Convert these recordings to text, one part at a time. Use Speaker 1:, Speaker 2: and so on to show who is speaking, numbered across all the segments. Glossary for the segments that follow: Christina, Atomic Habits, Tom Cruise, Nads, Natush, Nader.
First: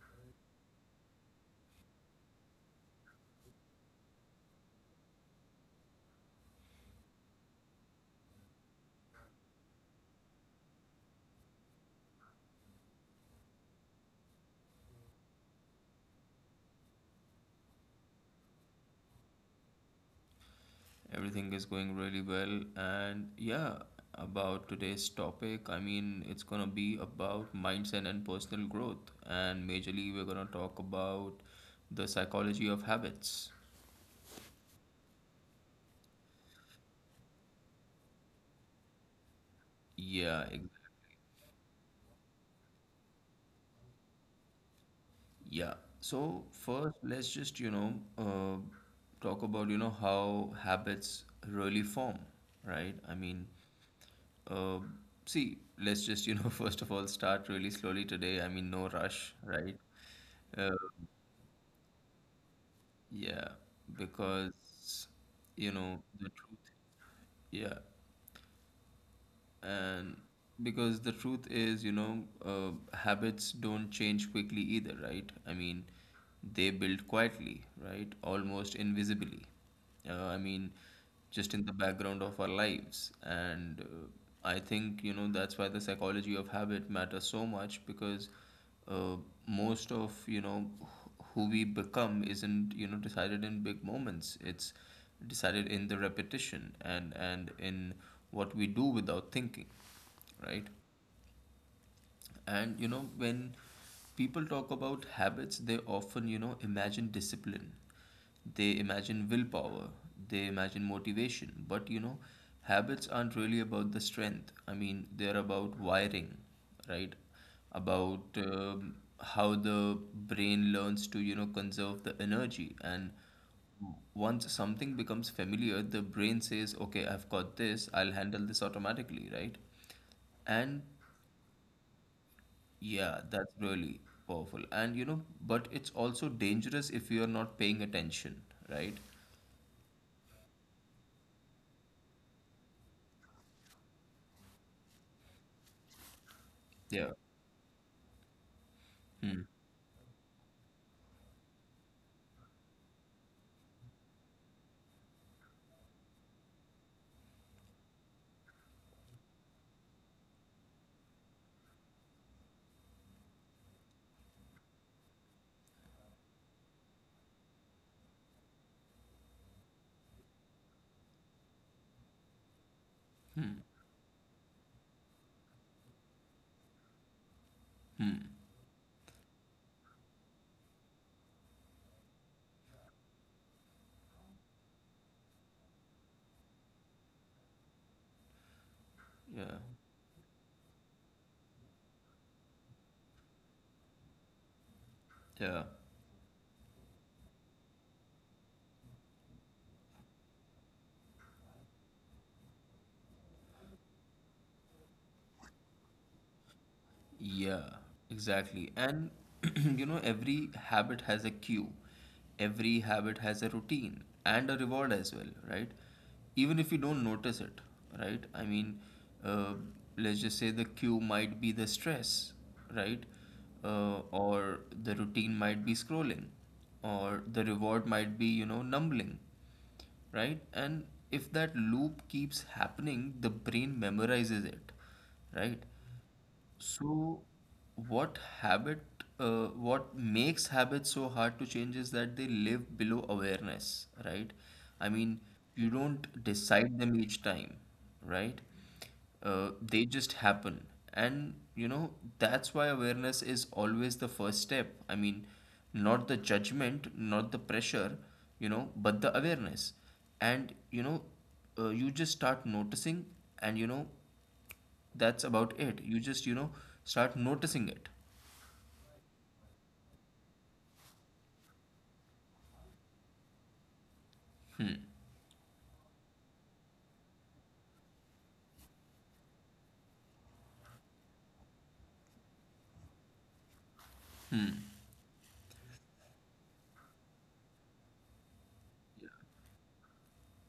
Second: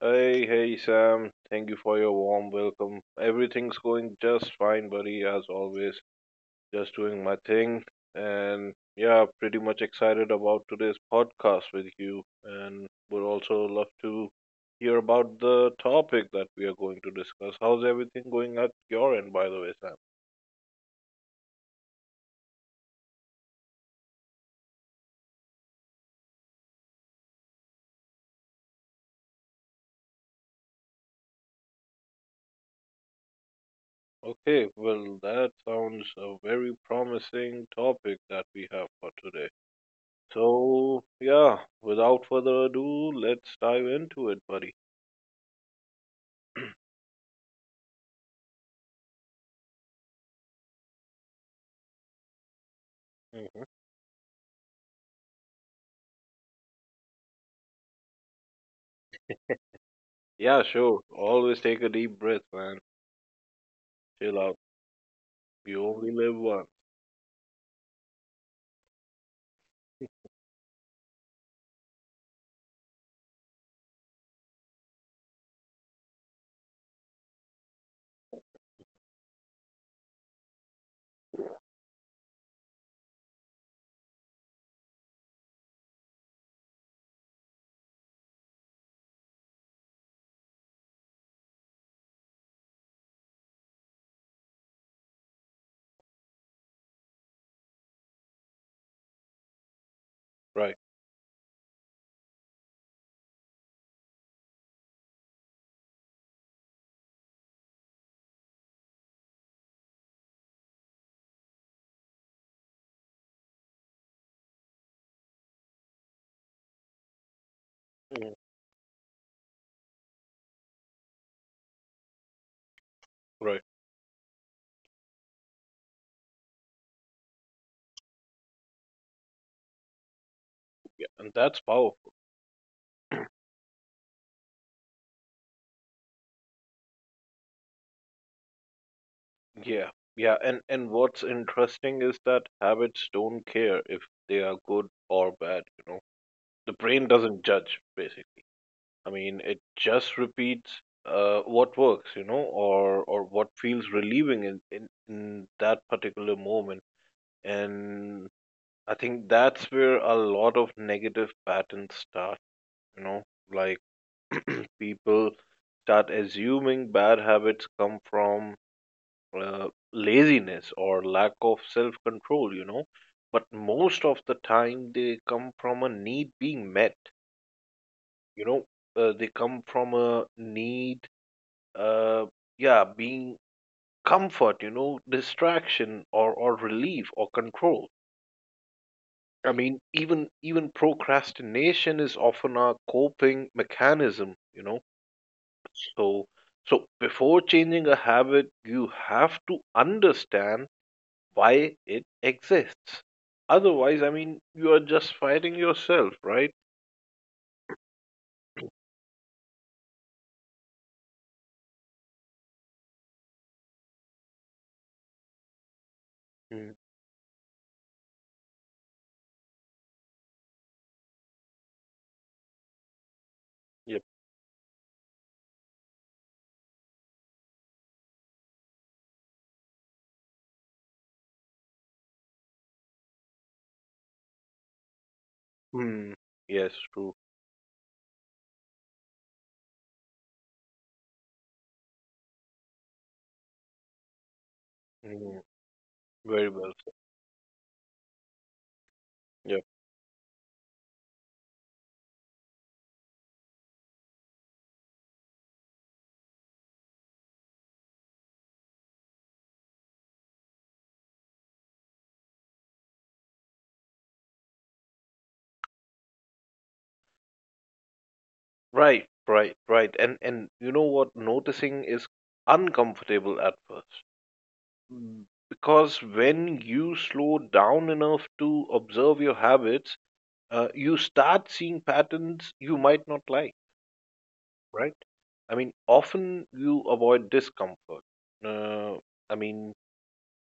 Speaker 1: Hey, hey, Sam. Thank you for your warm welcome. Everything's going just fine, buddy, as always. Just doing my thing. And yeah, pretty much excited about today's podcast with you. And would also love to hear about the topic that we are going to discuss. How's everything going at your end, by the way, Sam?
Speaker 2: Everything is going really well. And yeah, about today's topic, I mean, it's going to be about mindset and personal growth. And majorly, we're going to talk about the psychology of habits.
Speaker 1: Okay, well, that sounds a very promising topic that we have for today.
Speaker 2: Yeah, ex-
Speaker 1: So, yeah, without further ado, let's dive into it, buddy.
Speaker 2: yeah. So first, let's just, you know, talk about, you know, how habits really form, right? I mean,
Speaker 1: Mhm.
Speaker 2: Um, see, let's just, you know, first of all, start really slowly today. I mean, no rush, right?
Speaker 1: Yeah,
Speaker 2: Uh,
Speaker 1: sure. Always take a deep breath, man.
Speaker 2: yeah,
Speaker 1: Chill out.
Speaker 2: because, you
Speaker 1: You
Speaker 2: know,
Speaker 1: only
Speaker 2: the
Speaker 1: live
Speaker 2: truth,
Speaker 1: once.
Speaker 2: yeah, and because the truth is, you know, habits don't change quickly either, right? I mean, they build quietly, right, almost invisibly, I mean, just in the background of our lives. And I think, you know, that's why the psychology of habit matters so much, because uh, most of, you know, who we become isn't, you know, decided in big moments. It's decided in the repetition and in what we do without thinking, right?
Speaker 1: Right.
Speaker 2: And you know, when people talk about habits, they often, you know, imagine discipline, they imagine willpower, they imagine motivation. But you know, habits aren't really about the strength. I mean, they're about wiring, right? About
Speaker 1: Mhm.
Speaker 2: how the brain learns to, you know, conserve the energy. And
Speaker 1: Right.
Speaker 2: once something becomes familiar, the brain says, okay, I've got this, I'll handle this automatically, right? And
Speaker 1: Yeah. And that's powerful.
Speaker 2: yeah, that's really powerful. And you know, but it's also dangerous if you're not paying attention, right?
Speaker 1: Yeah. Yeah. And what's interesting is that habits don't care if they are good or bad, you know. The brain
Speaker 2: Yeah.
Speaker 1: doesn't judge, basically. I mean,
Speaker 2: Hmm.
Speaker 1: it just repeats what works, you know, or what feels relieving in that particular moment. And I think that's where a lot of negative patterns start, you know, like people start assuming bad habits come from uh, laziness or lack of self control, you know, but
Speaker 2: Hmm.
Speaker 1: most of the time they come from a need being met,
Speaker 2: Hmm.
Speaker 1: you know. They come from a need, uh, yeah, being comfort, you know, distraction or relief or control.
Speaker 2: Yeah.
Speaker 1: I mean, even procrastination is often a coping mechanism, you know.
Speaker 2: Yeah.
Speaker 1: So, so, before changing a habit, you have to understand why it exists. Otherwise, I mean, you are just fighting yourself, right?
Speaker 2: Yeah, exactly. And you know, every habit has a cue, every habit has a routine and a reward as well, right? Even if
Speaker 1: Mm,
Speaker 2: you don't notice it, right? I mean, uh, let's just say the cue might be the stress, right?
Speaker 1: yep.
Speaker 2: Or the routine might be scrolling, or the reward might be, you know, numbling, right? And if that loop keeps happening, the brain memorizes it, right?
Speaker 1: Mm, yes, true.
Speaker 2: So, what habit, what makes habits so hard to change is that they live below awareness, right? I mean,
Speaker 1: Mm,
Speaker 2: you don't
Speaker 1: very well
Speaker 2: decide them each time, right?
Speaker 1: said. Yep.
Speaker 2: They just happen. And you know, that's why awareness is always the first step. I mean, not the judgment, not the pressure, you know, but the awareness. And you know, you just start noticing, and you know, that's about it. You just, you know, start noticing it.
Speaker 1: Right. And you know what? Noticing is uncomfortable at first. Mm. Because when you slow down enough to observe your habits, you start seeing patterns you might not like, right? I mean, often you avoid discomfort. Uh, I mean,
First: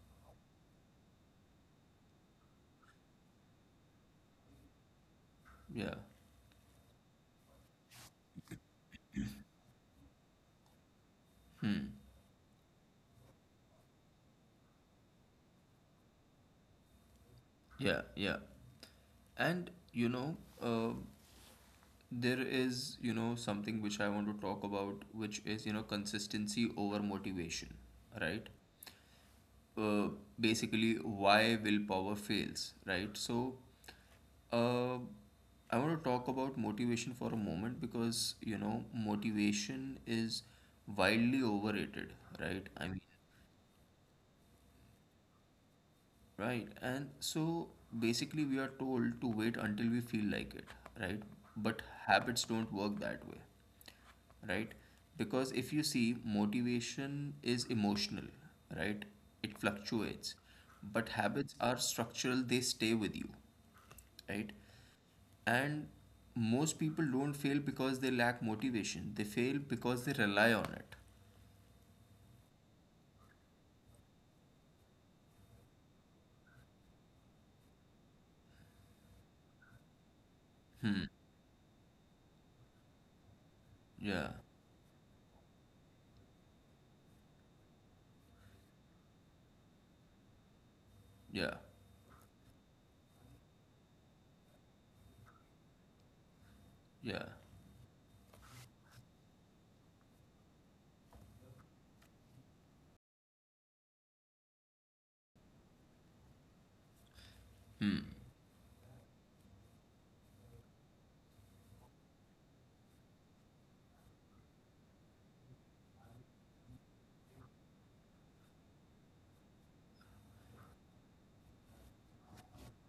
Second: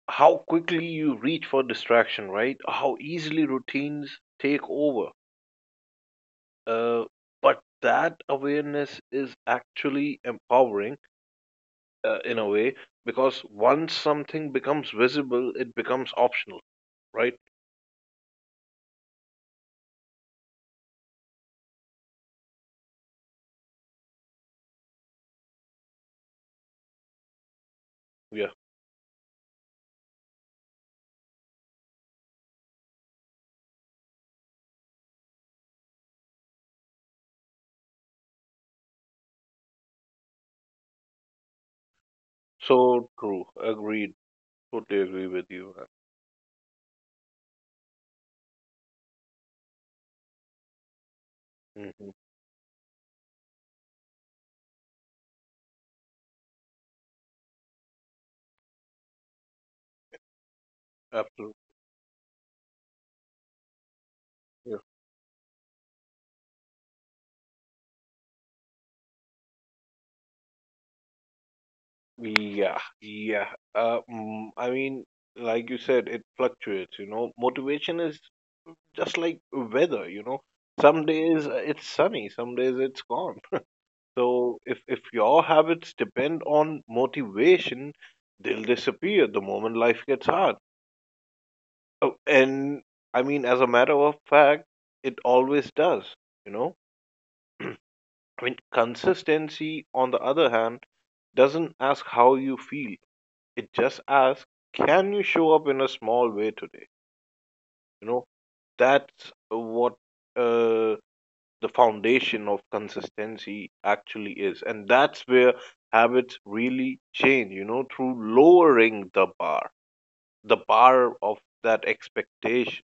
Speaker 1: how quickly you reach for distraction, right? How easily routines take over.
Speaker 2: Yeah,
Speaker 1: Uh, but that awareness is actually empowering in a way, because once something becomes visible, it becomes optional, right?
Speaker 2: yeah, yeah. And you know, uh, there is, you know, something which I want to talk about, which is, you know, consistency over motivation,
Speaker 1: Yeah,
Speaker 2: right? uh, Basically, why willpower fails, right? So uh, I want to talk about motivation for a moment, because you know, motivation is wildly overrated, right? I mean,
Speaker 1: so true. Agreed. Totally agree with you.
Speaker 2: right, and so basically, we are told to wait until we feel like it, right? But
Speaker 1: Hmm.
Speaker 2: habits don't work that way, right? Because if you see, motivation is emotional, right? It fluctuates, but habits
Speaker 1: Absolutely.
Speaker 2: are structural, they stay with you, right? And most people don't fail because they lack motivation, they fail because they rely on it.
Speaker 1: Yeah, yeah. I mean, like you said, it fluctuates, you know. Motivation is just like weather, you know. Some days it's sunny, some days it's gone.
Speaker 2: Yeah,
Speaker 1: So if your habits depend on motivation, they'll disappear the moment life gets hard.
Speaker 2: yeah,
Speaker 1: Oh, and I mean, as a matter of fact, it always does, you know.
Speaker 2: yeah.
Speaker 1: I mean, consistency, on the other hand, doesn't ask how you feel. It just asks, can you show up in a small way today? You
Speaker 2: Hmm.
Speaker 1: know, that's what uh, the foundation of consistency actually is. And that's where habits really change, you know, through lowering the bar of that expectation.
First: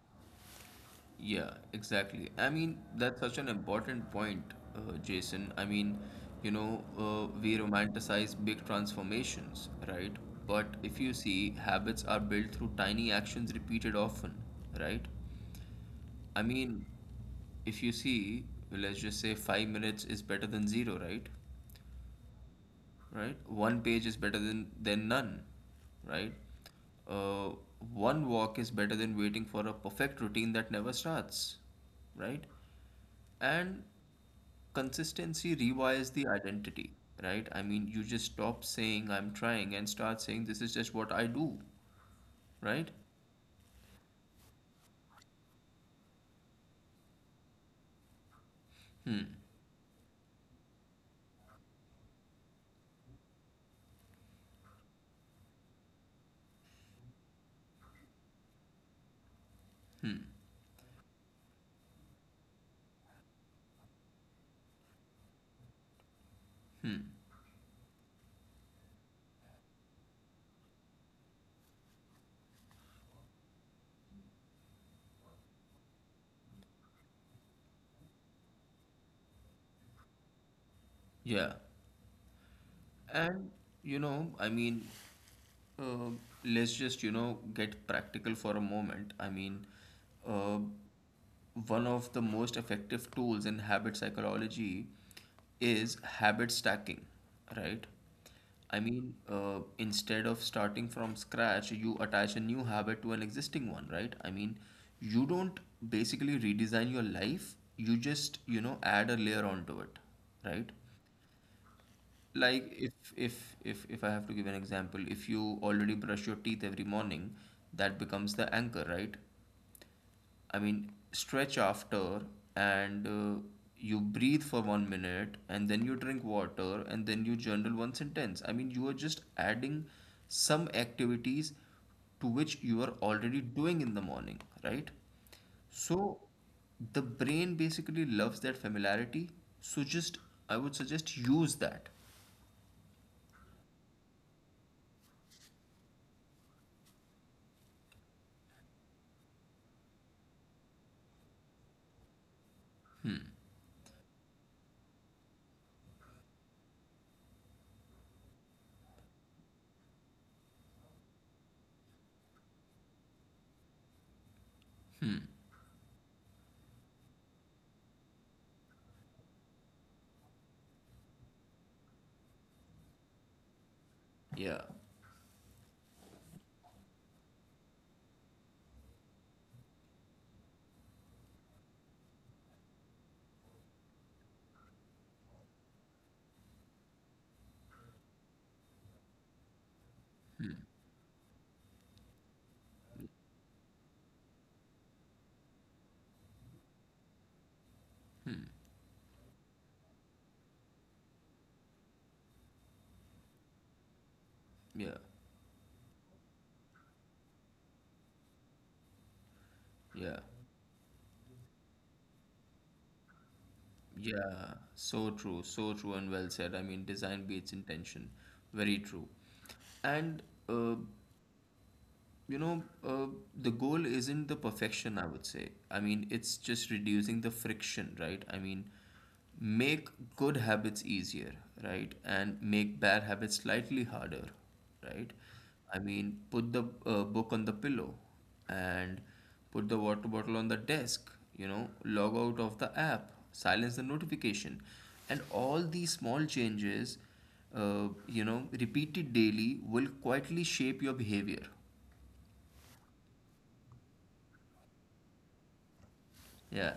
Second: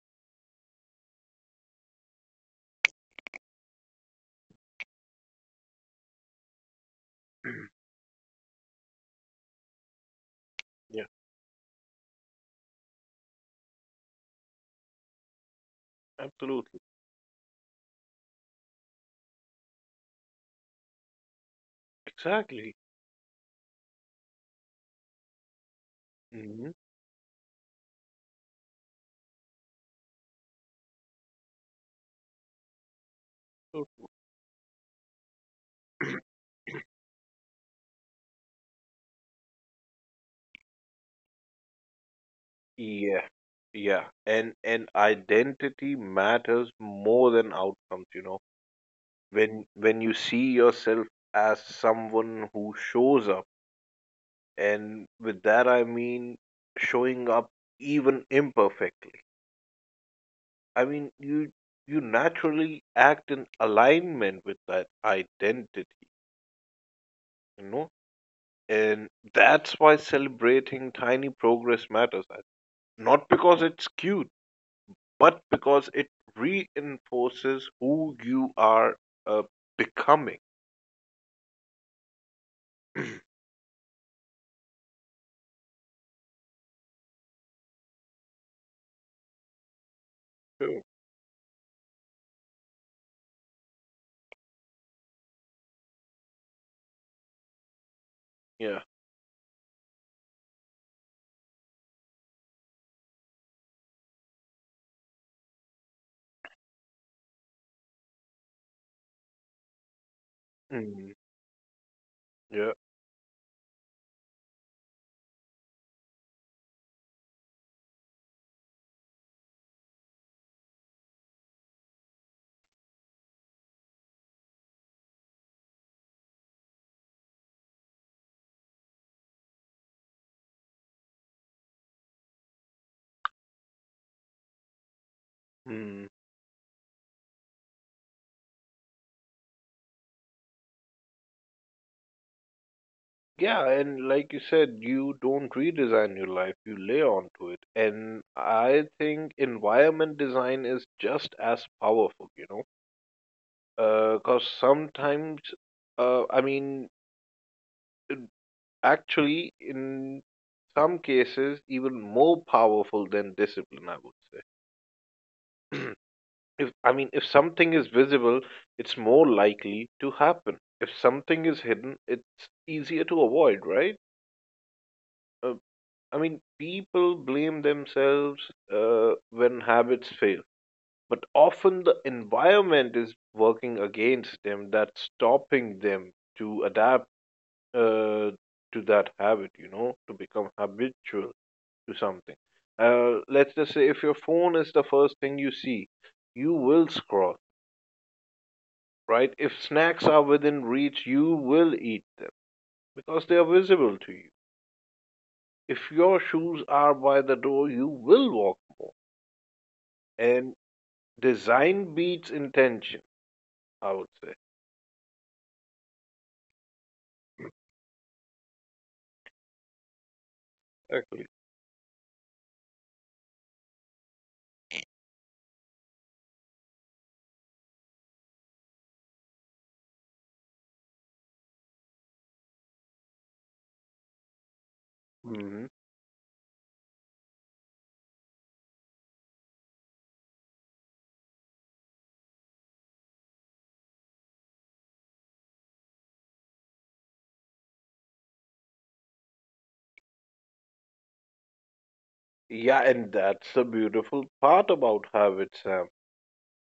Speaker 2: Yeah, exactly. I mean, that's such an important point, Jason. I mean, you know, we romanticize big transformations, right? But if
Speaker 1: Yeah,
Speaker 2: you see, habits are built through tiny actions repeated often, right? I
Speaker 1: absolutely.
Speaker 2: mean, if you see, let's just say 5 minutes is better than zero, right?
Speaker 1: Exactly.
Speaker 2: Right? One page is better than none, right?
Speaker 1: Hmm.
Speaker 2: Uh, One walk is better than waiting for a perfect routine that never starts, right? And consistency rewires the identity, right? I mean, you just stop saying I'm trying and start saying this is just what I do, right?
Speaker 1: Yeah. Yeah, and identity matters more than outcomes, you know.
Speaker 2: Hmm,
Speaker 1: When you see yourself as someone who shows up, and with that I mean showing up even imperfectly,
Speaker 2: hmm,
Speaker 1: I mean you naturally act in alignment with that identity,
Speaker 2: hmm.
Speaker 1: you know. And that's why celebrating tiny progress matters, not because it's cute, but because it reinforces who you are uh, becoming.
Speaker 2: Yeah. And you know, I mean, uh, let's just, you know, get practical for a moment. I mean, uh,
Speaker 1: True.
Speaker 2: one of the most effective tools in habit psychology is habit stacking, right?
Speaker 1: Yeah.
Speaker 2: I mean, instead of starting from scratch, you attach a new habit to an existing one, right? I mean, you don't basically redesign your life, you just, you know, add a layer onto it, right?
Speaker 1: Mm,
Speaker 2: Like
Speaker 1: yeah.
Speaker 2: if I have to give an example, if you already brush your teeth every morning, that becomes the anchor, right? I mean, stretch after, and you breathe for 1 minute, and then you drink water, and then you journal one sentence. I mean, you are just adding some activities to which you are already doing in the morning, right?
Speaker 1: Mm.
Speaker 2: So the brain basically loves that familiarity. So just, I would suggest use that.
Speaker 1: Yeah, and like you said, you don't redesign your life, you lay onto it. And I think environment design is just as powerful, you know, because sometimes, I mean, actually, in some cases, even more powerful than discipline, I would say. if I mean, if something is visible, it's more likely to happen. If something is hidden, it's easier to avoid, right?
Speaker 2: Yeah,
Speaker 1: Uh, I mean, people blame themselves when habits fail, but often the environment is working against them, that's stopping them to adapt uh, to that habit, you know, to become habitual to something. Let's just say if your phone is the first thing you see, you will scroll, right? If snacks are within reach, you will eat them because they are visible to you.
Speaker 2: yeah,
Speaker 1: If your shoes are by the door, you will walk more.
Speaker 2: yeah.
Speaker 1: And design beats intention, I would say.
Speaker 2: Yeah, so true, and well said. I mean, design beats intention. Very true. And uh,
Speaker 1: Okay.
Speaker 2: you know, the goal isn't the perfection, I would say. I mean, it's just reducing the friction, right? I mean, make good habits easier, right? And make bad habits slightly harder, right?
Speaker 1: Hmm.
Speaker 2: I mean, put the book on the pillow, and put the water bottle on the desk, you know, log out of the app, silence the notification. And all these small changes, you know, repeated daily, will quietly shape your behavior.
Speaker 1: Yeah, and that's the beautiful part about habits, Sam.
Speaker 2: Yeah,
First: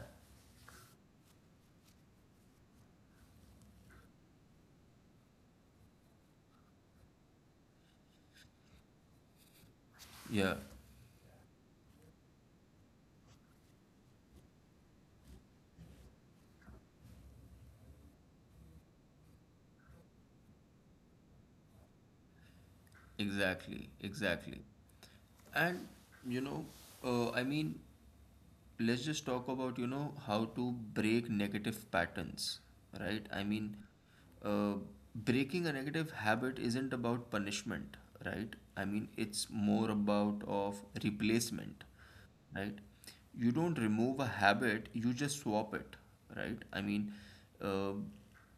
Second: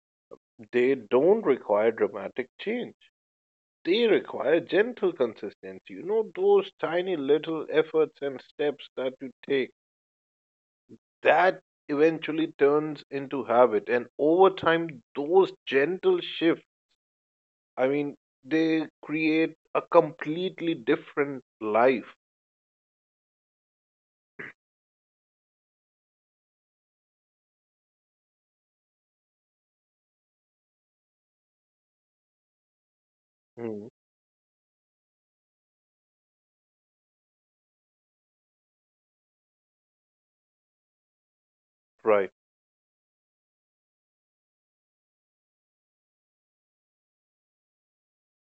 Speaker 1: They don't require dramatic change. They require gentle consistency. You know, those tiny little efforts and steps that you take,
Speaker 2: yeah,
Speaker 1: that eventually turns into habit. And over time, those gentle shifts, I mean, they create a completely different life.
Speaker 2: exactly, exactly. And you know, I mean, let's just talk about, you know, how to break negative patterns, right? I mean,
Speaker 1: Mhm.
Speaker 2: uh, breaking a negative habit isn't about punishment, right? I mean, it's more about of replacement,
Speaker 1: Right.
Speaker 2: right? You don't remove a habit, you just swap it, right? I mean, uh,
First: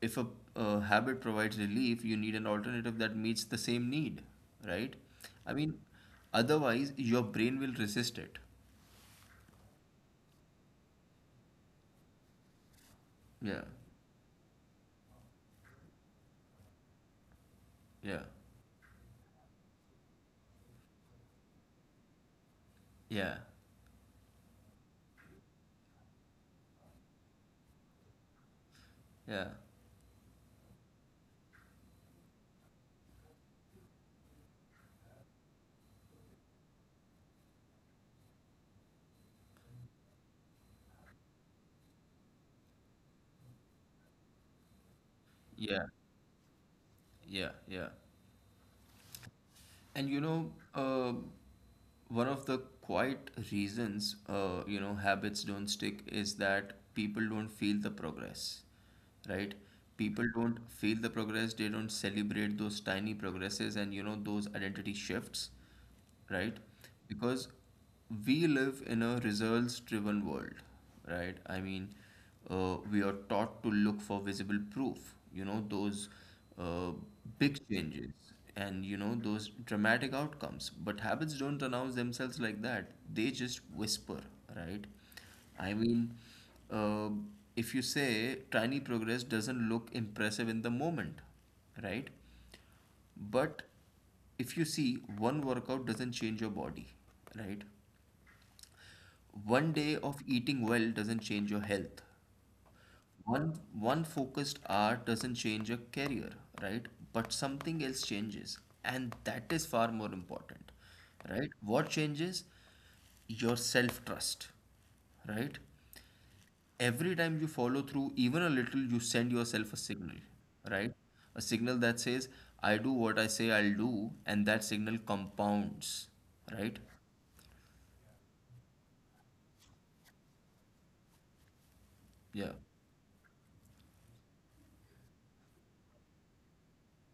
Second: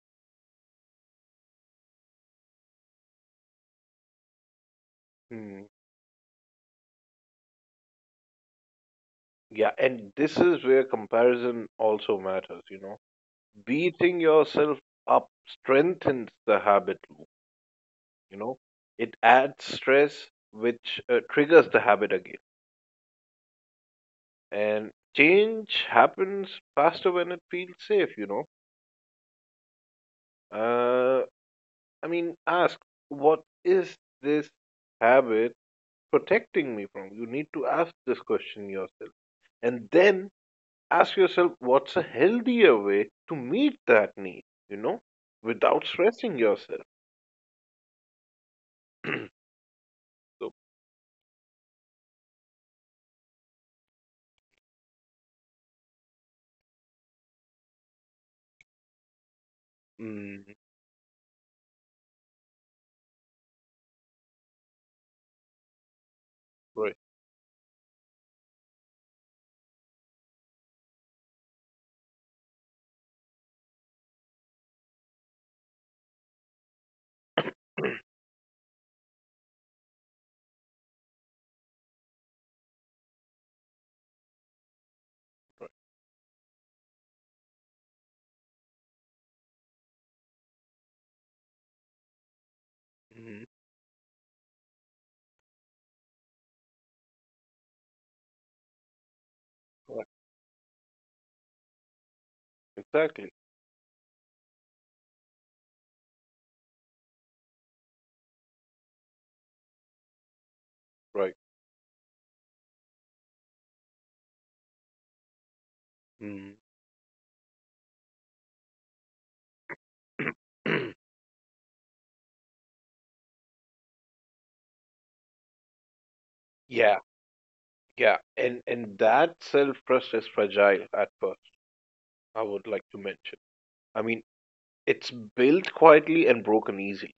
Speaker 2: if a habit provides relief, you need an alternative that meets the same need, right? I
Speaker 1: Mm-hmm.
Speaker 2: mean, otherwise, your brain will resist it.
Speaker 1: Yeah, and this is where comparison also matters, you know.
Speaker 2: Yeah,
Speaker 1: Beating yourself up strengthens the habit loop,
Speaker 2: yeah,
Speaker 1: you know. It adds stress, which triggers the habit again.
Speaker 2: yeah,
Speaker 1: And change happens faster when it feels safe, you know.
Speaker 2: yeah,
Speaker 1: Uh, I mean, ask, what is this habit protecting me from? You need to ask this question yourself. And then ask yourself what's a healthier way to meet that need, you know,
Speaker 2: yeah,
Speaker 1: without stressing yourself.
Speaker 2: yeah, yeah. And you
Speaker 1: So,
Speaker 2: know, one of the quiet reasons, you know, habits don't stick is that people don't feel the progress, right? People
Speaker 1: mm,
Speaker 2: don't feel the progress, they don't celebrate those tiny progresses and, you know, those identity shifts, right?
Speaker 1: right,
Speaker 2: Because we live in a results driven world, right? I mean, we are taught to look for visible proof, you know, those uh, big changes and, you know, those dramatic outcomes. But habits don't announce themselves like that, they just whisper, right? I mean, uh, if you say tiny progress doesn't look impressive in the moment, right?
Speaker 1: mm,
Speaker 2: But if you see, one workout doesn't change your body, right? One day
Speaker 1: right,
Speaker 2: of eating well doesn't change your health.
Speaker 1: exactly,
Speaker 2: One focused hour doesn't change your career, right? But something else changes, and that is far more important,
Speaker 1: right.
Speaker 2: right? What changes? Your self-trust, right?
Speaker 1: Mm.
Speaker 2: Every time you follow through even a little, you send yourself a signal, right, a signal that says I do what I say I'll do, and that signal compounds, right?
Speaker 1: Yeah, yeah, and that self trust is fragile at first. I
Speaker 2: Yeah,
Speaker 1: would like to mention. I mean, it's built quietly and broken easily.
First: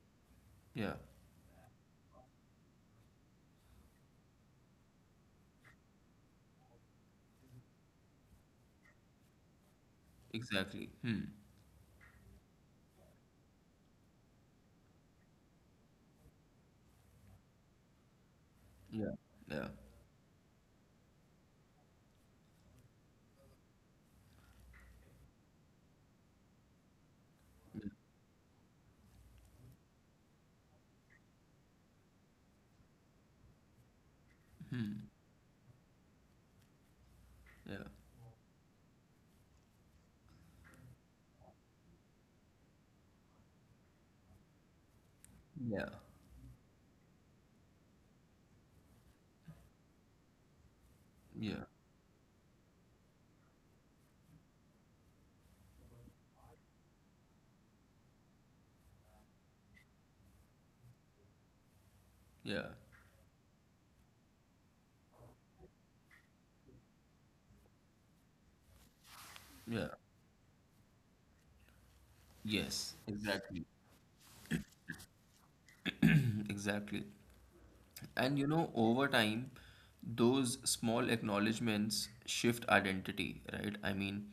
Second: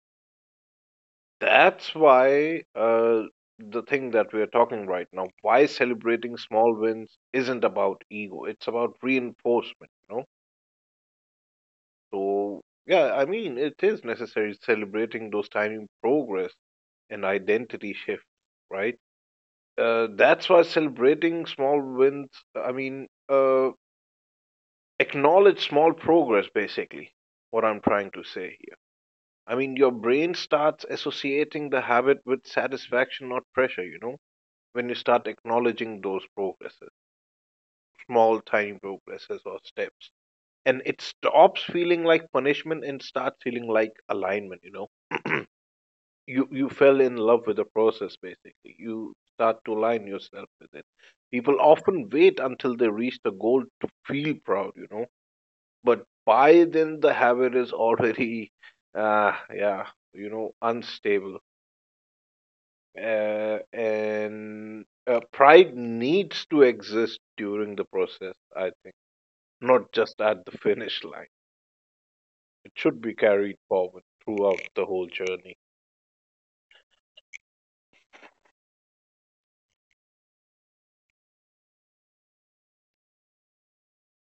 Speaker 2: yeah,
Speaker 1: That's why the thing that we are talking right now, why celebrating small wins isn't about ego. It's about reinforcement. You know?
Speaker 2: exactly. Hmm.
Speaker 1: So, yeah, I mean, it is necessary celebrating those tiny progress and identity shifts, right?
Speaker 2: Yeah, yeah,
Speaker 1: That's why celebrating small wins, I mean, acknowledge small progress, basically, what I'm trying to say here. I mean, your brain starts associating the habit with satisfaction, not pressure, you know, when you start acknowledging those progresses,
Speaker 2: yeah,
Speaker 1: small, tiny progresses or steps. And it stops feeling like punishment and starts feeling like alignment, you know.
Speaker 2: yeah,
Speaker 1: You fell in love with the process, basically you start to align yourself with it. People
Speaker 2: yeah,
Speaker 1: often wait until they reach the goal to feel proud, you know, but by then the habit is already yeah, you know, unstable.
Speaker 2: yeah,
Speaker 1: And pride needs to exist during the process, I think, not
Speaker 2: yeah,
Speaker 1: just at the finish line. It
Speaker 2: yes,
Speaker 1: should be carried
Speaker 2: exactly.
Speaker 1: forward throughout the whole journey.
Speaker 2: Mhm, exactly. And you know, over time, those small acknowledgements shift identity, right? I mean,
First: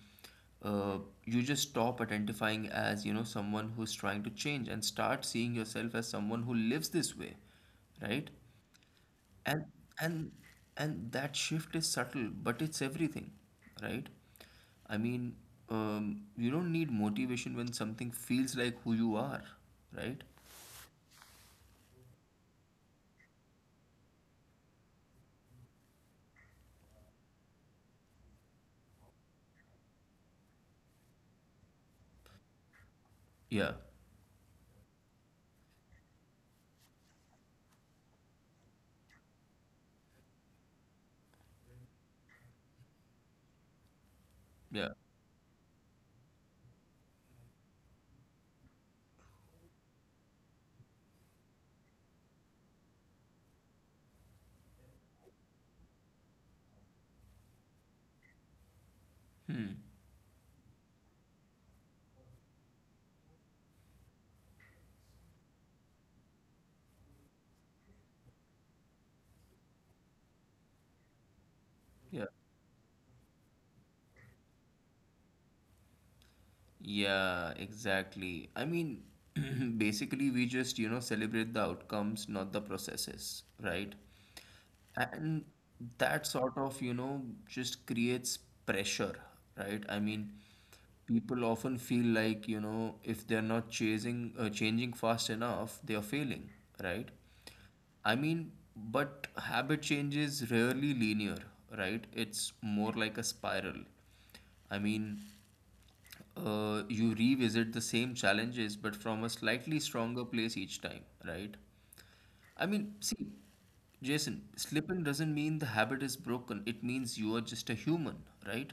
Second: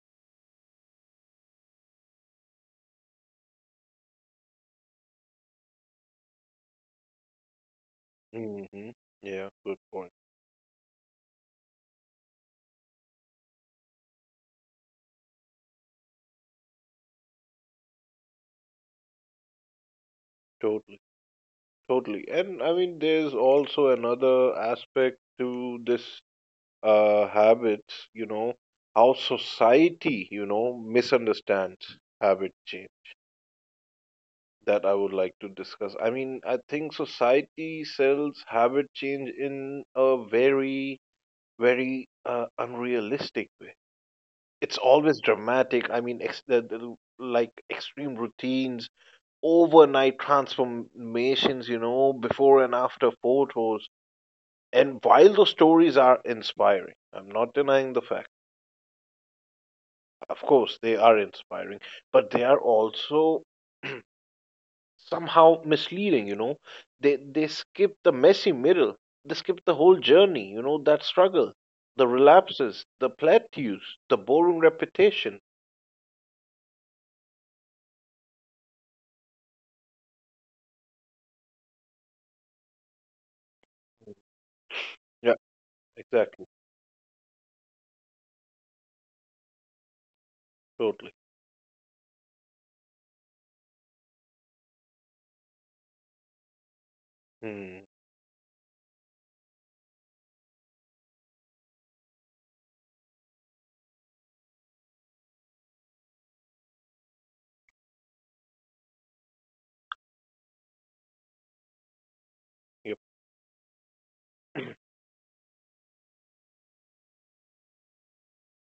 Speaker 2: uh, you just stop identifying as, you know, someone who's trying to change and start seeing yourself as someone who lives this way, right?
Speaker 1: Hmm. Yeah,
Speaker 2: And
Speaker 1: good point.
Speaker 2: and and that shift is subtle, but it's everything, right? I mean, you don't need motivation when something feels like who you are, right?
Speaker 1: Totally. Totally. And I mean, there's also another aspect to this habits, you know, how society, you know, misunderstands habit change,
Speaker 2: Yeah,
Speaker 1: that I would like to discuss. I mean, I think society sells habit change in a very, very unrealistic way. It's
Speaker 2: yeah,
Speaker 1: always dramatic. I mean, like extreme routines, overnight transformations, you know, before and after photos. And while those stories are inspiring, I'm not denying the fact. Of course, they are inspiring, but they are also somehow misleading, you know. They skip the messy middle. They skip the whole journey, you know, that struggle, the
Speaker 2: yeah.
Speaker 1: relapses, the plateaus, the boring repetition.
Speaker 2: Yeah, exactly. I mean, basically, we just, you know, celebrate the outcomes, not the processes, right?
Speaker 1: Yeah,
Speaker 2: And that
Speaker 1: exactly.
Speaker 2: sort of, you know, just creates pressure, right? I mean,
Speaker 1: Totally.
Speaker 2: people often feel like, you know, if they're not changing fast enough, they are failing, right?
Speaker 1: Hmm.
Speaker 2: I mean, but habit change is rarely linear, right? It's more like a spiral. I mean, you revisit the same challenges, but from a slightly stronger place each time, right? I mean,
Speaker 1: Yep.
Speaker 2: see, Jason, slipping doesn't mean the habit is broken. It means you are just a human, right?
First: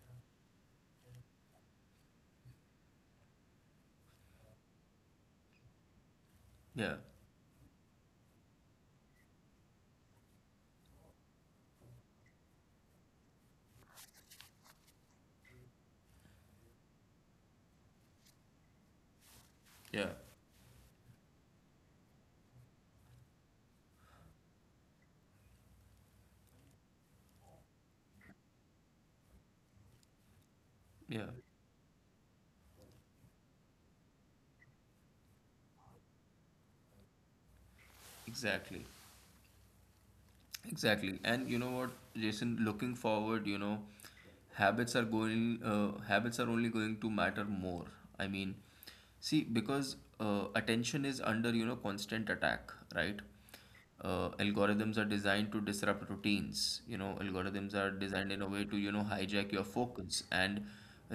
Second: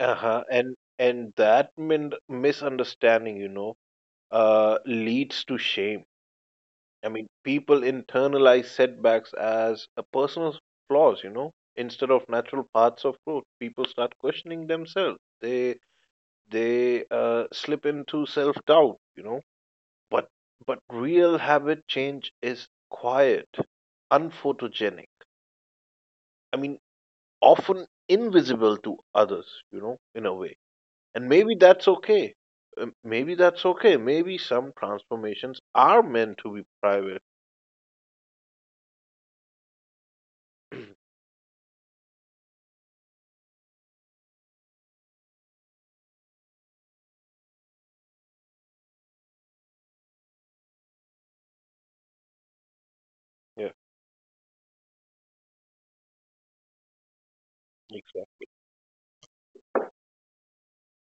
Speaker 1: Uh-huh. And that misunderstanding, you know, leads to shame.
Speaker 2: Yeah,
Speaker 1: I mean, people internalize setbacks as a personal flaws, you know, instead of natural paths of growth. People start questioning themselves. They slip into self doubt, you know.
Speaker 2: yeah,
Speaker 1: But real habit change is quiet, unphotogenic. I mean, often invisible to others, you know, in a way. And
Speaker 2: yeah,
Speaker 1: maybe that's okay. Maybe that's okay. Maybe some transformations are meant to be private.
Speaker 2: exactly. Exactly. And you know what, Jason, looking forward, you know, habits are only going to matter more. I mean, see, because attention is under, you know, constant attack, right?
Speaker 1: Yeah,
Speaker 2: Algorithms are designed to disrupt routines. You know, algorithms are designed in a
Speaker 1: exactly.
Speaker 2: way to, you know, hijack your focus and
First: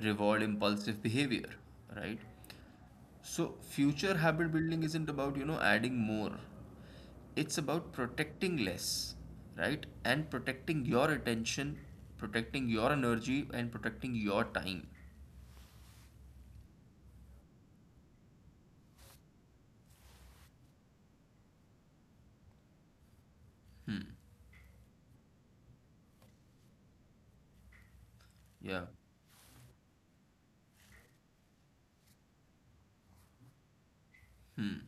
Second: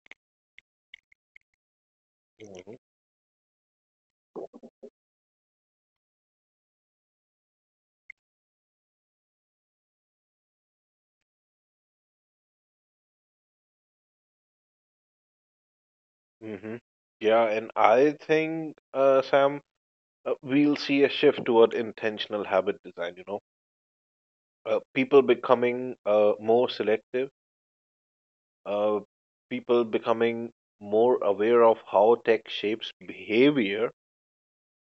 Speaker 2: reward impulsive behavior, right? So, future habit building isn't about, you know, adding more. It's about protecting less, right? And protecting your attention, protecting your energy, and protecting your time.
Speaker 1: Mhm. Yeah, and I think, Sam, we'll see a shift toward intentional habit design, you know. People becoming more selective,
Speaker 2: Yeah.
Speaker 1: uh, people becoming more aware of how tech shapes behavior.
Speaker 2: Hmm.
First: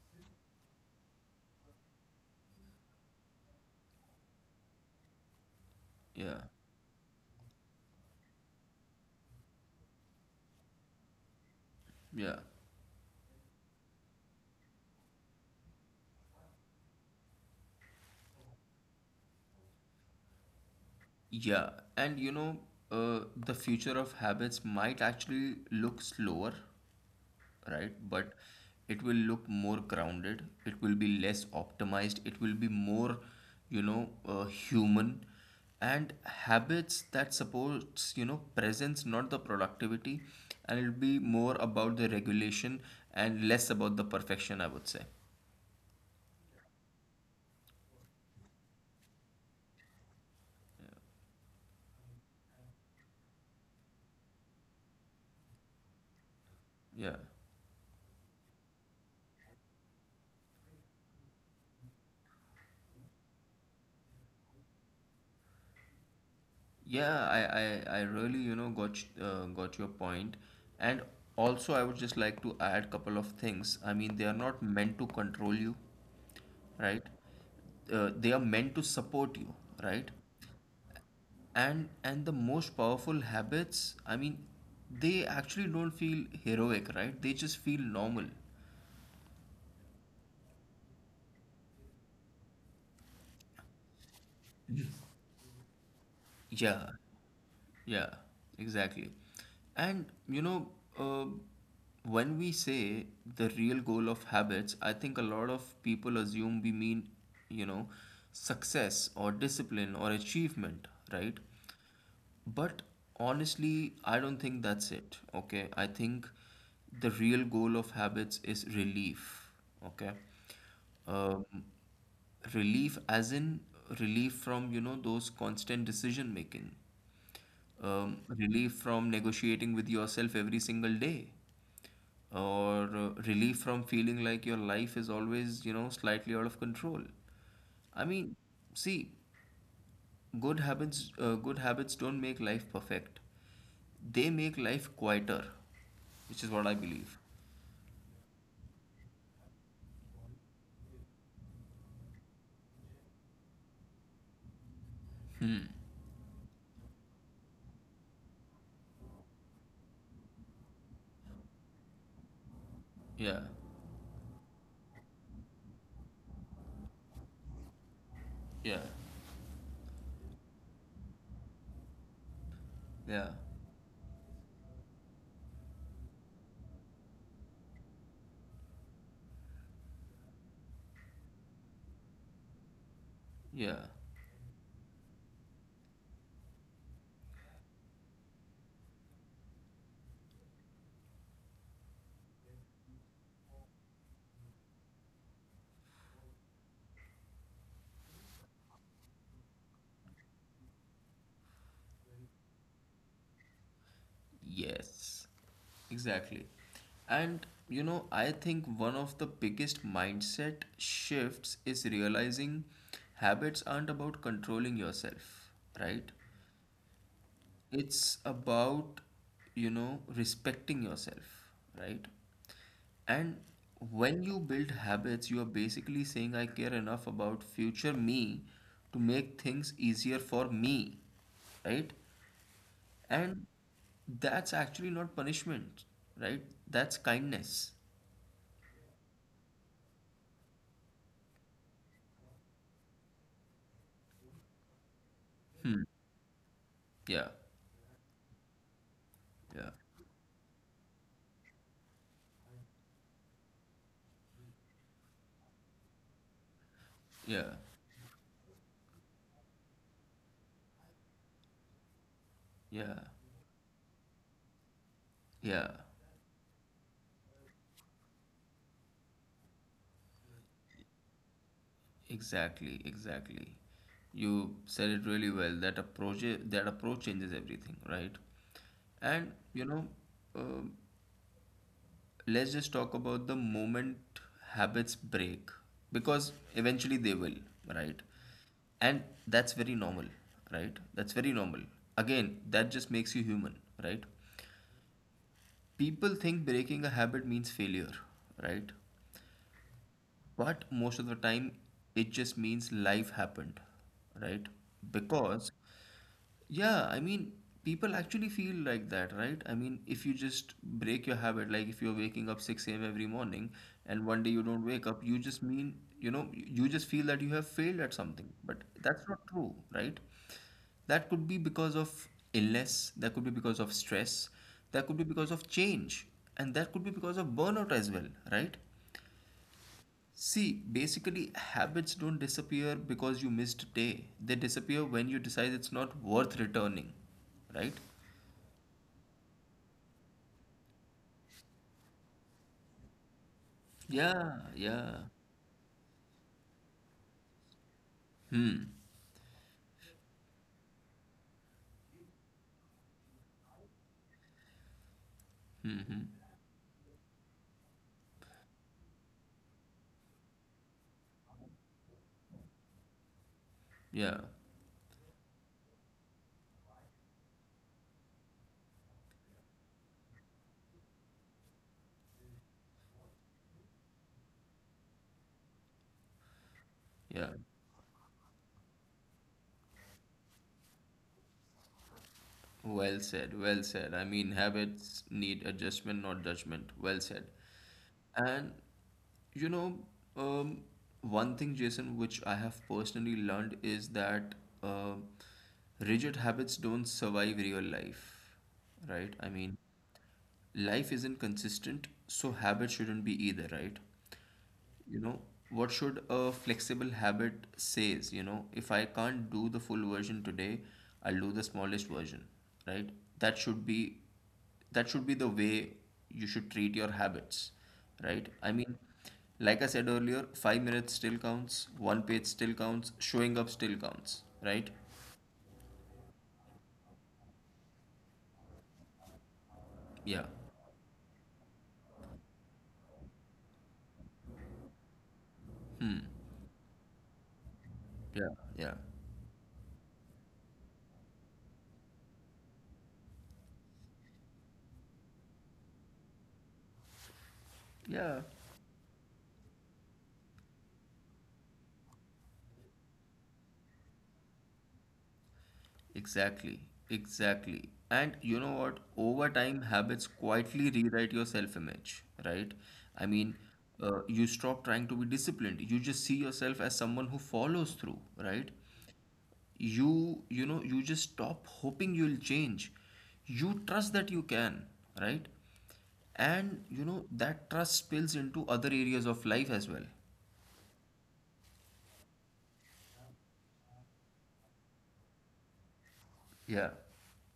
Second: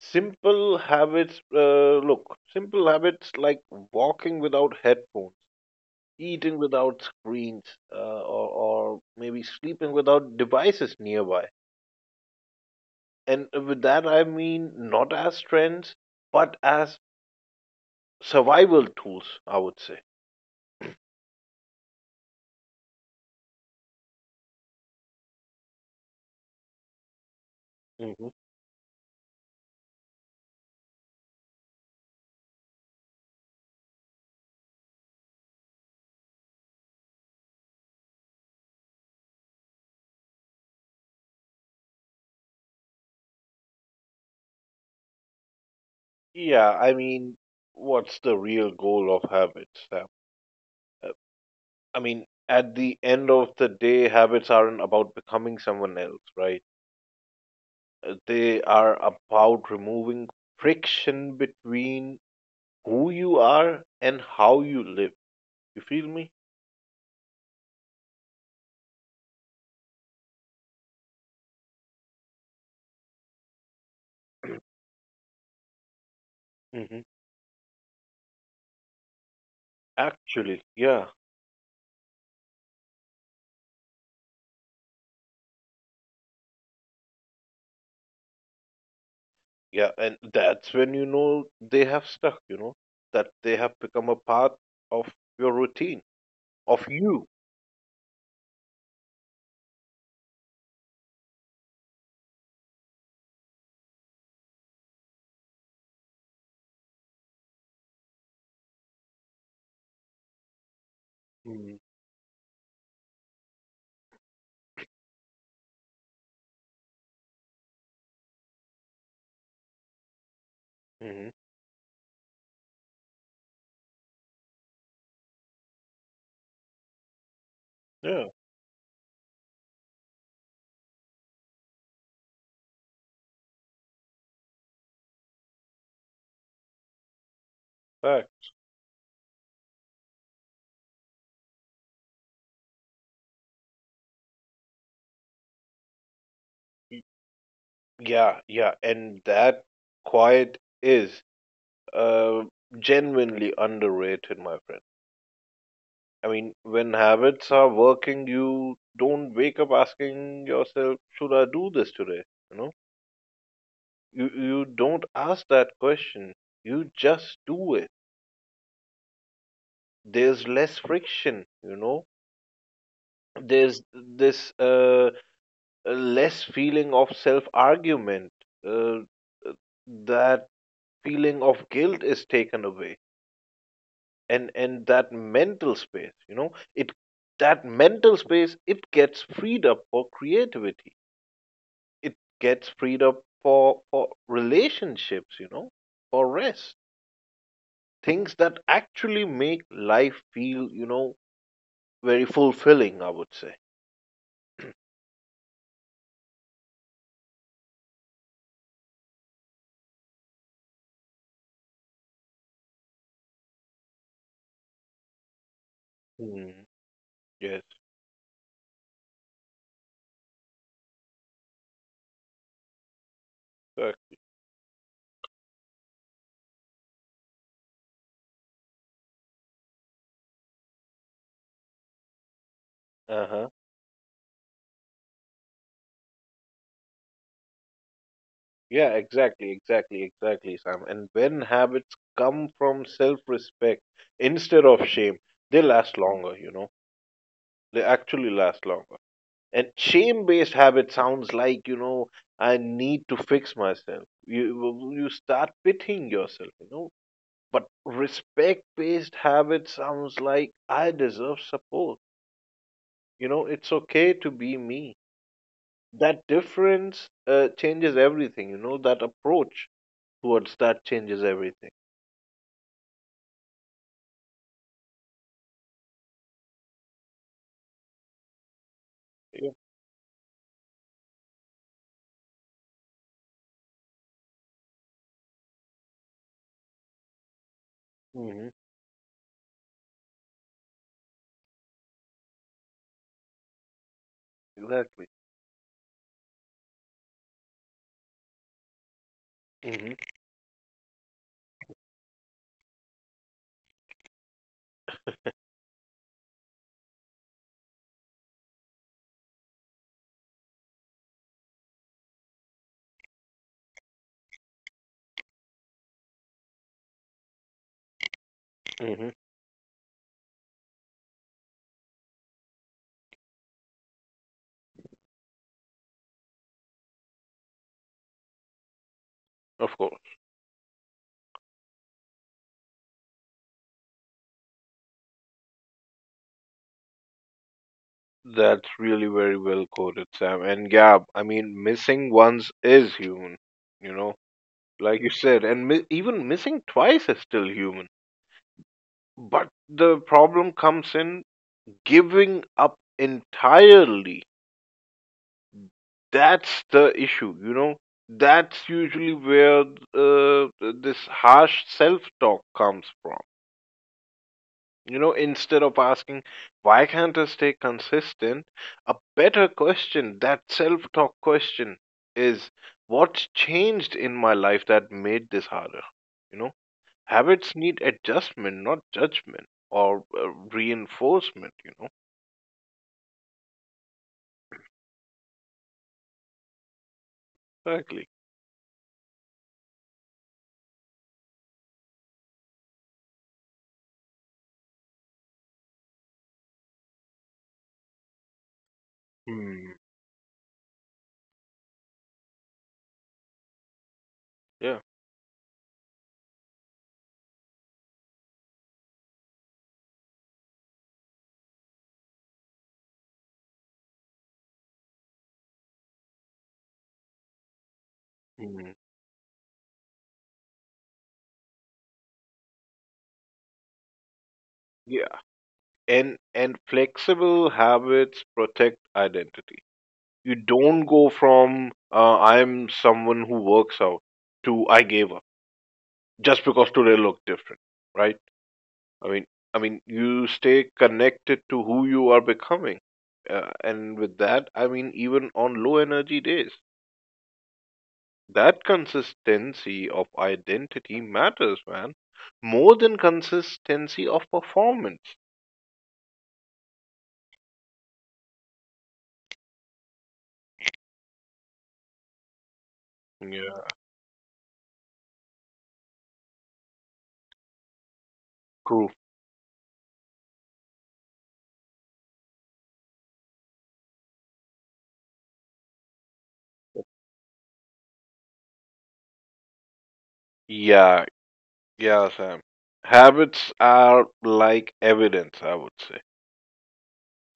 Speaker 1: Simple habits, look, simple habits like walking without headphones,
Speaker 2: Yeah.
Speaker 1: eating without screens, or, maybe sleeping without devices nearby.
Speaker 2: Yeah.
Speaker 1: And with that, I mean not as trends, but as survival tools, I would say.
Speaker 2: Yeah. And you know, the future of habits might actually look slower, right?
Speaker 1: Hmm.
Speaker 2: But it will look more grounded, it will be less optimized, it will be more, you know, human. And habits that supports, you know, presence, not the productivity. And it'll be more about the regulation and less about the perfection, I would say.
Speaker 1: Yeah, I mean, what's the real goal of habits, Sam? Uh, I mean, at the end of the day, habits aren't about becoming someone else, right?
Speaker 2: Yeah.
Speaker 1: They are about removing friction between who you are and how you live. You feel me?
Speaker 2: Yeah, I really, you know, got your point. And also I would just like to add couple of things. I mean, they are not meant to control you.
Speaker 1: Hmm.
Speaker 2: Right. They are meant to support you. Right.
Speaker 1: Actually, yeah.
Speaker 2: And The most powerful habits, they actually don't feel heroic. Right, they just feel normal.
Speaker 1: Yeah, and that's when you know they have stuck, you know, that they have become a part of your routine, of
Speaker 2: Yeah,
Speaker 1: you.
Speaker 2: yeah, exactly. And you know, uh, when we say the real goal of habits, I think a lot of people assume we mean, you know, success or discipline or achievement, right?
Speaker 1: Mm-hmm.
Speaker 2: But honestly, I don't think that's it. Okay. I think the real goal of habits is relief. Okay.
Speaker 1: Hmm.
Speaker 2: Um, Relief as in relief from, you know, those constant decision making.
Speaker 1: Yeah,
Speaker 2: Relief from negotiating with yourself every single day. Or relief from feeling like your life is always, you know, slightly out of control. I mean,
Speaker 1: fact.
Speaker 2: see, good habits don't make life perfect. They make life quieter, which is what I
Speaker 1: Y-
Speaker 2: believe.
Speaker 1: Yeah, yeah, and that quiet is uh, genuinely underrated, my friend.
Speaker 2: Hmm.
Speaker 1: I mean, when habits are working, you don't wake up asking yourself, "Should I do this today?" You know,
Speaker 2: Yeah.
Speaker 1: you don't ask that question. You just do it.
Speaker 2: Yeah.
Speaker 1: There's less friction, you know,
Speaker 2: Yeah.
Speaker 1: there's this less feeling of self argument, uh, that feeling of guilt is taken away.
Speaker 2: Yeah.
Speaker 1: And that mental space, you know, it that mental space, it gets freed up for creativity, it gets freed up for relationships, you know, for rest, things that actually make life feel, you know, very fulfilling, I would say.
Speaker 2: Yes. Exactly. And you know, I think one of the biggest mindset shifts is realizing habits aren't about controlling yourself, right?
Speaker 1: Hmm. Yes.
Speaker 2: It's about, you know, respecting yourself, right? And
Speaker 1: Correct.
Speaker 2: when you build habits, you are basically saying, I care enough about future me to make things easier for me, right? And
Speaker 1: Uh-huh.
Speaker 2: that's actually not punishment, right? That's kindness.
Speaker 1: Yeah, exactly, Sam. And when habits come from self respect instead of shame, they
Speaker 2: Hmm.
Speaker 1: last longer, you know.
Speaker 2: Yeah.
Speaker 1: They actually last longer. And
Speaker 2: Yeah.
Speaker 1: shame based habit sounds like, you know, I need to fix myself. You start pitying yourself, you know.
Speaker 2: Yeah.
Speaker 1: But respect based habit sounds like I deserve support.
Speaker 2: Yeah.
Speaker 1: You know, it's okay to be me.
Speaker 2: Yeah.
Speaker 1: That difference changes everything, you know, that approach towards that changes everything.
Speaker 2: Exactly, exactly. You said it really well. That approach changes everything, right? And you know, um let's just talk about the moment habits break, because eventually they will, right?
Speaker 1: Mm-hmm.
Speaker 2: And that's very normal, right? That's very normal. Again, that just makes you human, right?
Speaker 1: Exactly.
Speaker 2: People think breaking a habit means failure, right?
Speaker 1: Mm-hmm.
Speaker 2: But most of the time, it just means life happened, right? Because yeah, I mean, people actually feel like that, right? I mean, if you just break your habit, like if you're waking up 6 a.m. every morning and one day you don't wake up, you just mean, you know, you just feel that you have failed at something. But
Speaker 1: Mm-hmm.
Speaker 2: that's not true, right? That could be because of illness, that could be because of stress, that could be because of change, and that could be because of burnout as well, right?
Speaker 1: Of course.
Speaker 2: See, basically, habits don't disappear because you missed a day. They disappear when you decide it's not worth returning, right?
Speaker 1: That's really very well quoted, Sam. And yeah, I mean, missing once is human, you know,
Speaker 2: Yeah,
Speaker 1: like
Speaker 2: yeah.
Speaker 1: you said, and even missing twice is still human.
Speaker 2: Hmm,
Speaker 1: But the problem comes in giving up entirely. That's the issue, you know. That's usually where uh, this harsh self talk comes from.
Speaker 2: yeah,
Speaker 1: You know, instead of asking, why can't I stay consistent? A better question, that self talk question, is what's changed in my life that made this harder? You know,
Speaker 2: yeah.
Speaker 1: habits need adjustment, not judgment or reinforcement, you know.
Speaker 2: Well said, well said. I mean, habits need adjustment, not judgment. Well said.
Speaker 1: Exactly.
Speaker 2: And you know, um, one thing, Jason, which I have personally learned is that um rigid habits don't survive real life, right? I mean,
Speaker 1: Hmm.
Speaker 2: life isn't consistent, so habit shouldn't be either, right?
Speaker 1: Yeah.
Speaker 2: You know, what should a flexible habit says, you know, if I can't do the full version today, I'll do the smallest version, right? That should be that should be the way you should treat your habits, right? I
Speaker 1: Hmm.
Speaker 2: mean, like I said earlier, 5 minutes still counts, one page still counts, showing up still counts, right?
Speaker 1: Yeah, and flexible habits protect identity.
Speaker 2: Yeah.
Speaker 1: You don't go from I'm someone who works out to I gave up just because today look different, right?
Speaker 2: Yeah. Yeah.
Speaker 1: I mean, I mean, you stay connected to who you are becoming, and with that, I mean, even on low energy days,
Speaker 2: Yeah.
Speaker 1: that consistency of identity matters, man, more than consistency of performance.
Speaker 2: Exactly, exactly. And you know what? Over time, habits quietly rewrite your self-image, right? I mean,
Speaker 1: Yeah,
Speaker 2: you stop trying to be disciplined. You just see yourself as someone who follows through, right?
Speaker 1: true.
Speaker 2: You know, you just stop hoping you'll change. You trust that you can, right? And you know, that trust spills into other areas of life as well.
Speaker 1: Yeah, yeah, Sam. Habits are like evidence, I would say.
Speaker 2: Yeah,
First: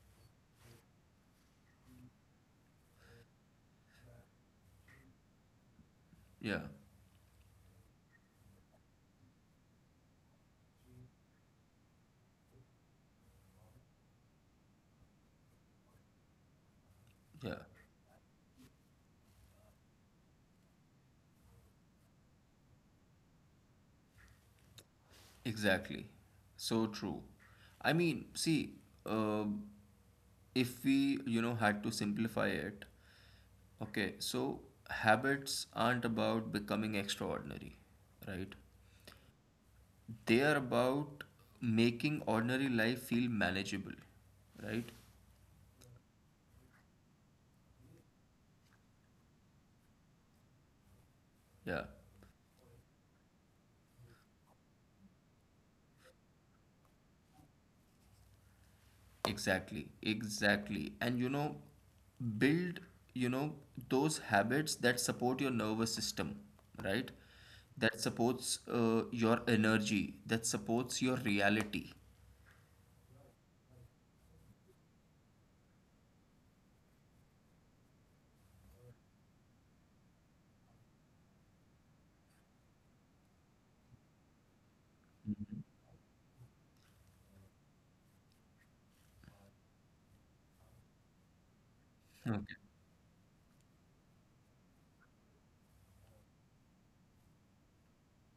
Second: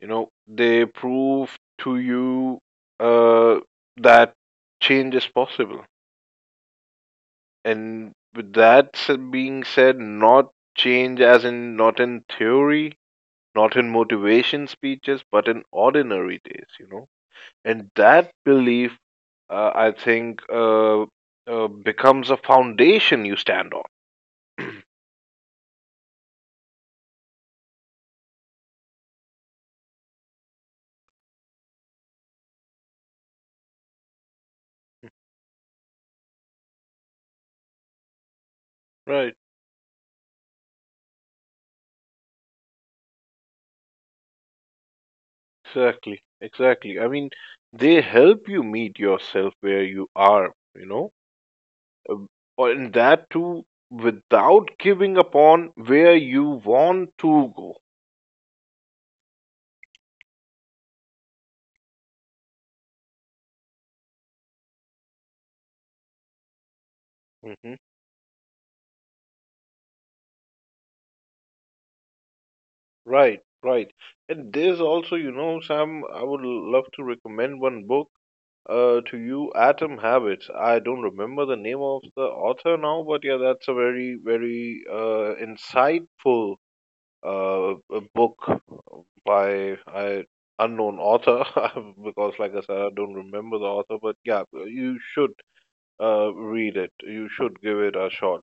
Speaker 1: You know, they prove to you uh, that change is possible.
Speaker 2: yeah,
Speaker 1: And with that being said, not change as in not in theory, not in motivation speeches, but in ordinary days, you know.
Speaker 2: yeah.
Speaker 1: And that belief, I think, becomes a foundation you stand on.
Speaker 2: Exactly. So true. I mean, see, uh, if we, you know, had to simplify it, okay, so habits aren't about becoming extraordinary, right?
Speaker 1: Right,
Speaker 2: They are about making ordinary life feel manageable, right?
Speaker 1: exactly, exactly. I mean, they help you meet yourself where you are, you know.
Speaker 2: Yeah.
Speaker 1: Or in that too, without giving upon where you want to go.
Speaker 2: Exactly, exactly. And you know, build, you know, those habits that support your nervous system, right?
Speaker 1: Hmm.
Speaker 2: That supports your energy, that supports your reality.
Speaker 1: Right, right. And there's also, you know, Sam, I would love to recommend one book to you, Atom Habits. I don't remember the name of the author now, but yeah, that's a very, very
Speaker 2: Mhm.
Speaker 1: insightful a book by I unknown author because, like I
Speaker 2: Okay.
Speaker 1: said, I don't remember the author, but yeah, you should. Read it. You should give it a shot.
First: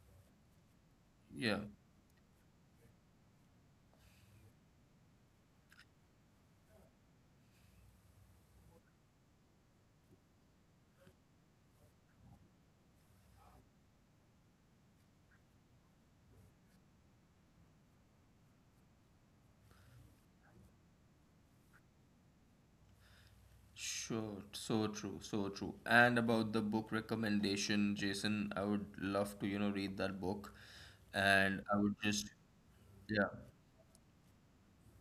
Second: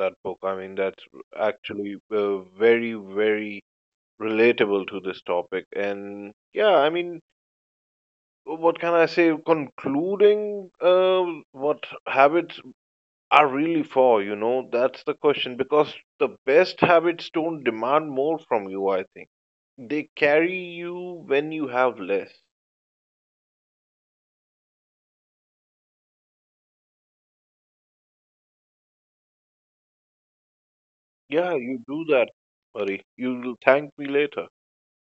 Speaker 1: That book. I mean, that's
Speaker 2: Yeah,
Speaker 1: actually very, very relatable to this topic. And yeah, I mean, what can I say? Concluding, what habits are really for? You know, that's the question. Because the best habits don't demand more from you. I think they carry you when you have less.
Speaker 2: sure. So true, so true. And about the book recommendation, Jason, I would love to, you know, read that book.
Speaker 1: Yeah,
Speaker 2: And
Speaker 1: you
Speaker 2: I would
Speaker 1: do that,
Speaker 2: just,
Speaker 1: buddy.
Speaker 2: yeah.
Speaker 1: You'll thank me later.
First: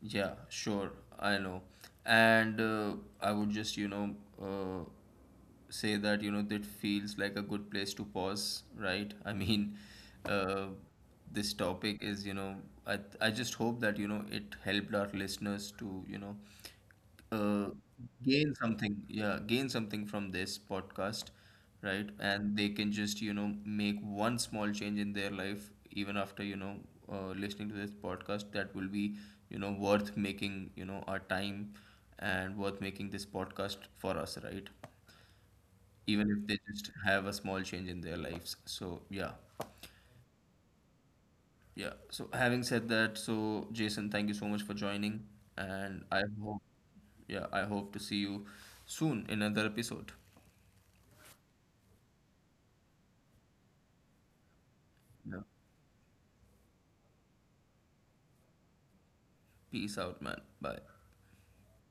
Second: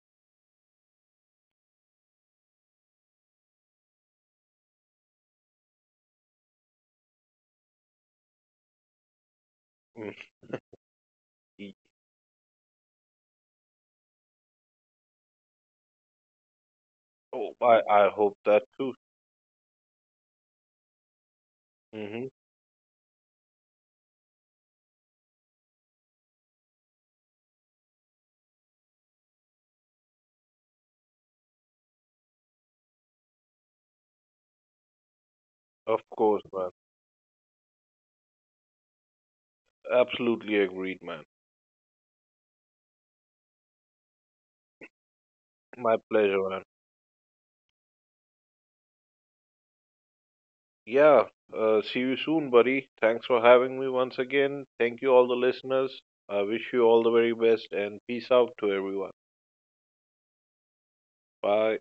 Speaker 2: Yeah, sure, I know. And I would just, you know, uh, say that, you know, that feels like a good place to pause, right? I mean, uh, this topic is, you know, I just hope that, you know, it helped our listeners to, you know,
Speaker 1: Oh,
Speaker 2: uh,
Speaker 1: I hope
Speaker 2: gain
Speaker 1: that too.
Speaker 2: something, yeah, gain something from this podcast, right?
Speaker 1: Hmm.
Speaker 2: And they can just, you know, make one small change in their life, even after, you know, listening to this podcast, that will be, you know, worth making, you know, our time and worth making this podcast for us, right?
Speaker 1: Of
Speaker 2: Even if
Speaker 1: course,
Speaker 2: they
Speaker 1: man.
Speaker 2: just have a small change in their lives, so yeah.
Speaker 1: Absolutely agreed, man.
Speaker 2: Yeah. So having said that, so Jason, thank you so much for joining, and
Speaker 1: My
Speaker 2: I
Speaker 1: pleasure,
Speaker 2: hope,
Speaker 1: man.
Speaker 2: yeah, I hope to see you soon in another episode.
Speaker 1: Yeah, see you soon, buddy. Thanks for having me once again. Thank you, all
Speaker 2: Yeah.
Speaker 1: the listeners. I wish you all the very best and peace out to everyone.
Speaker 2: Peace out, man. Bye.
Speaker 1: Bye.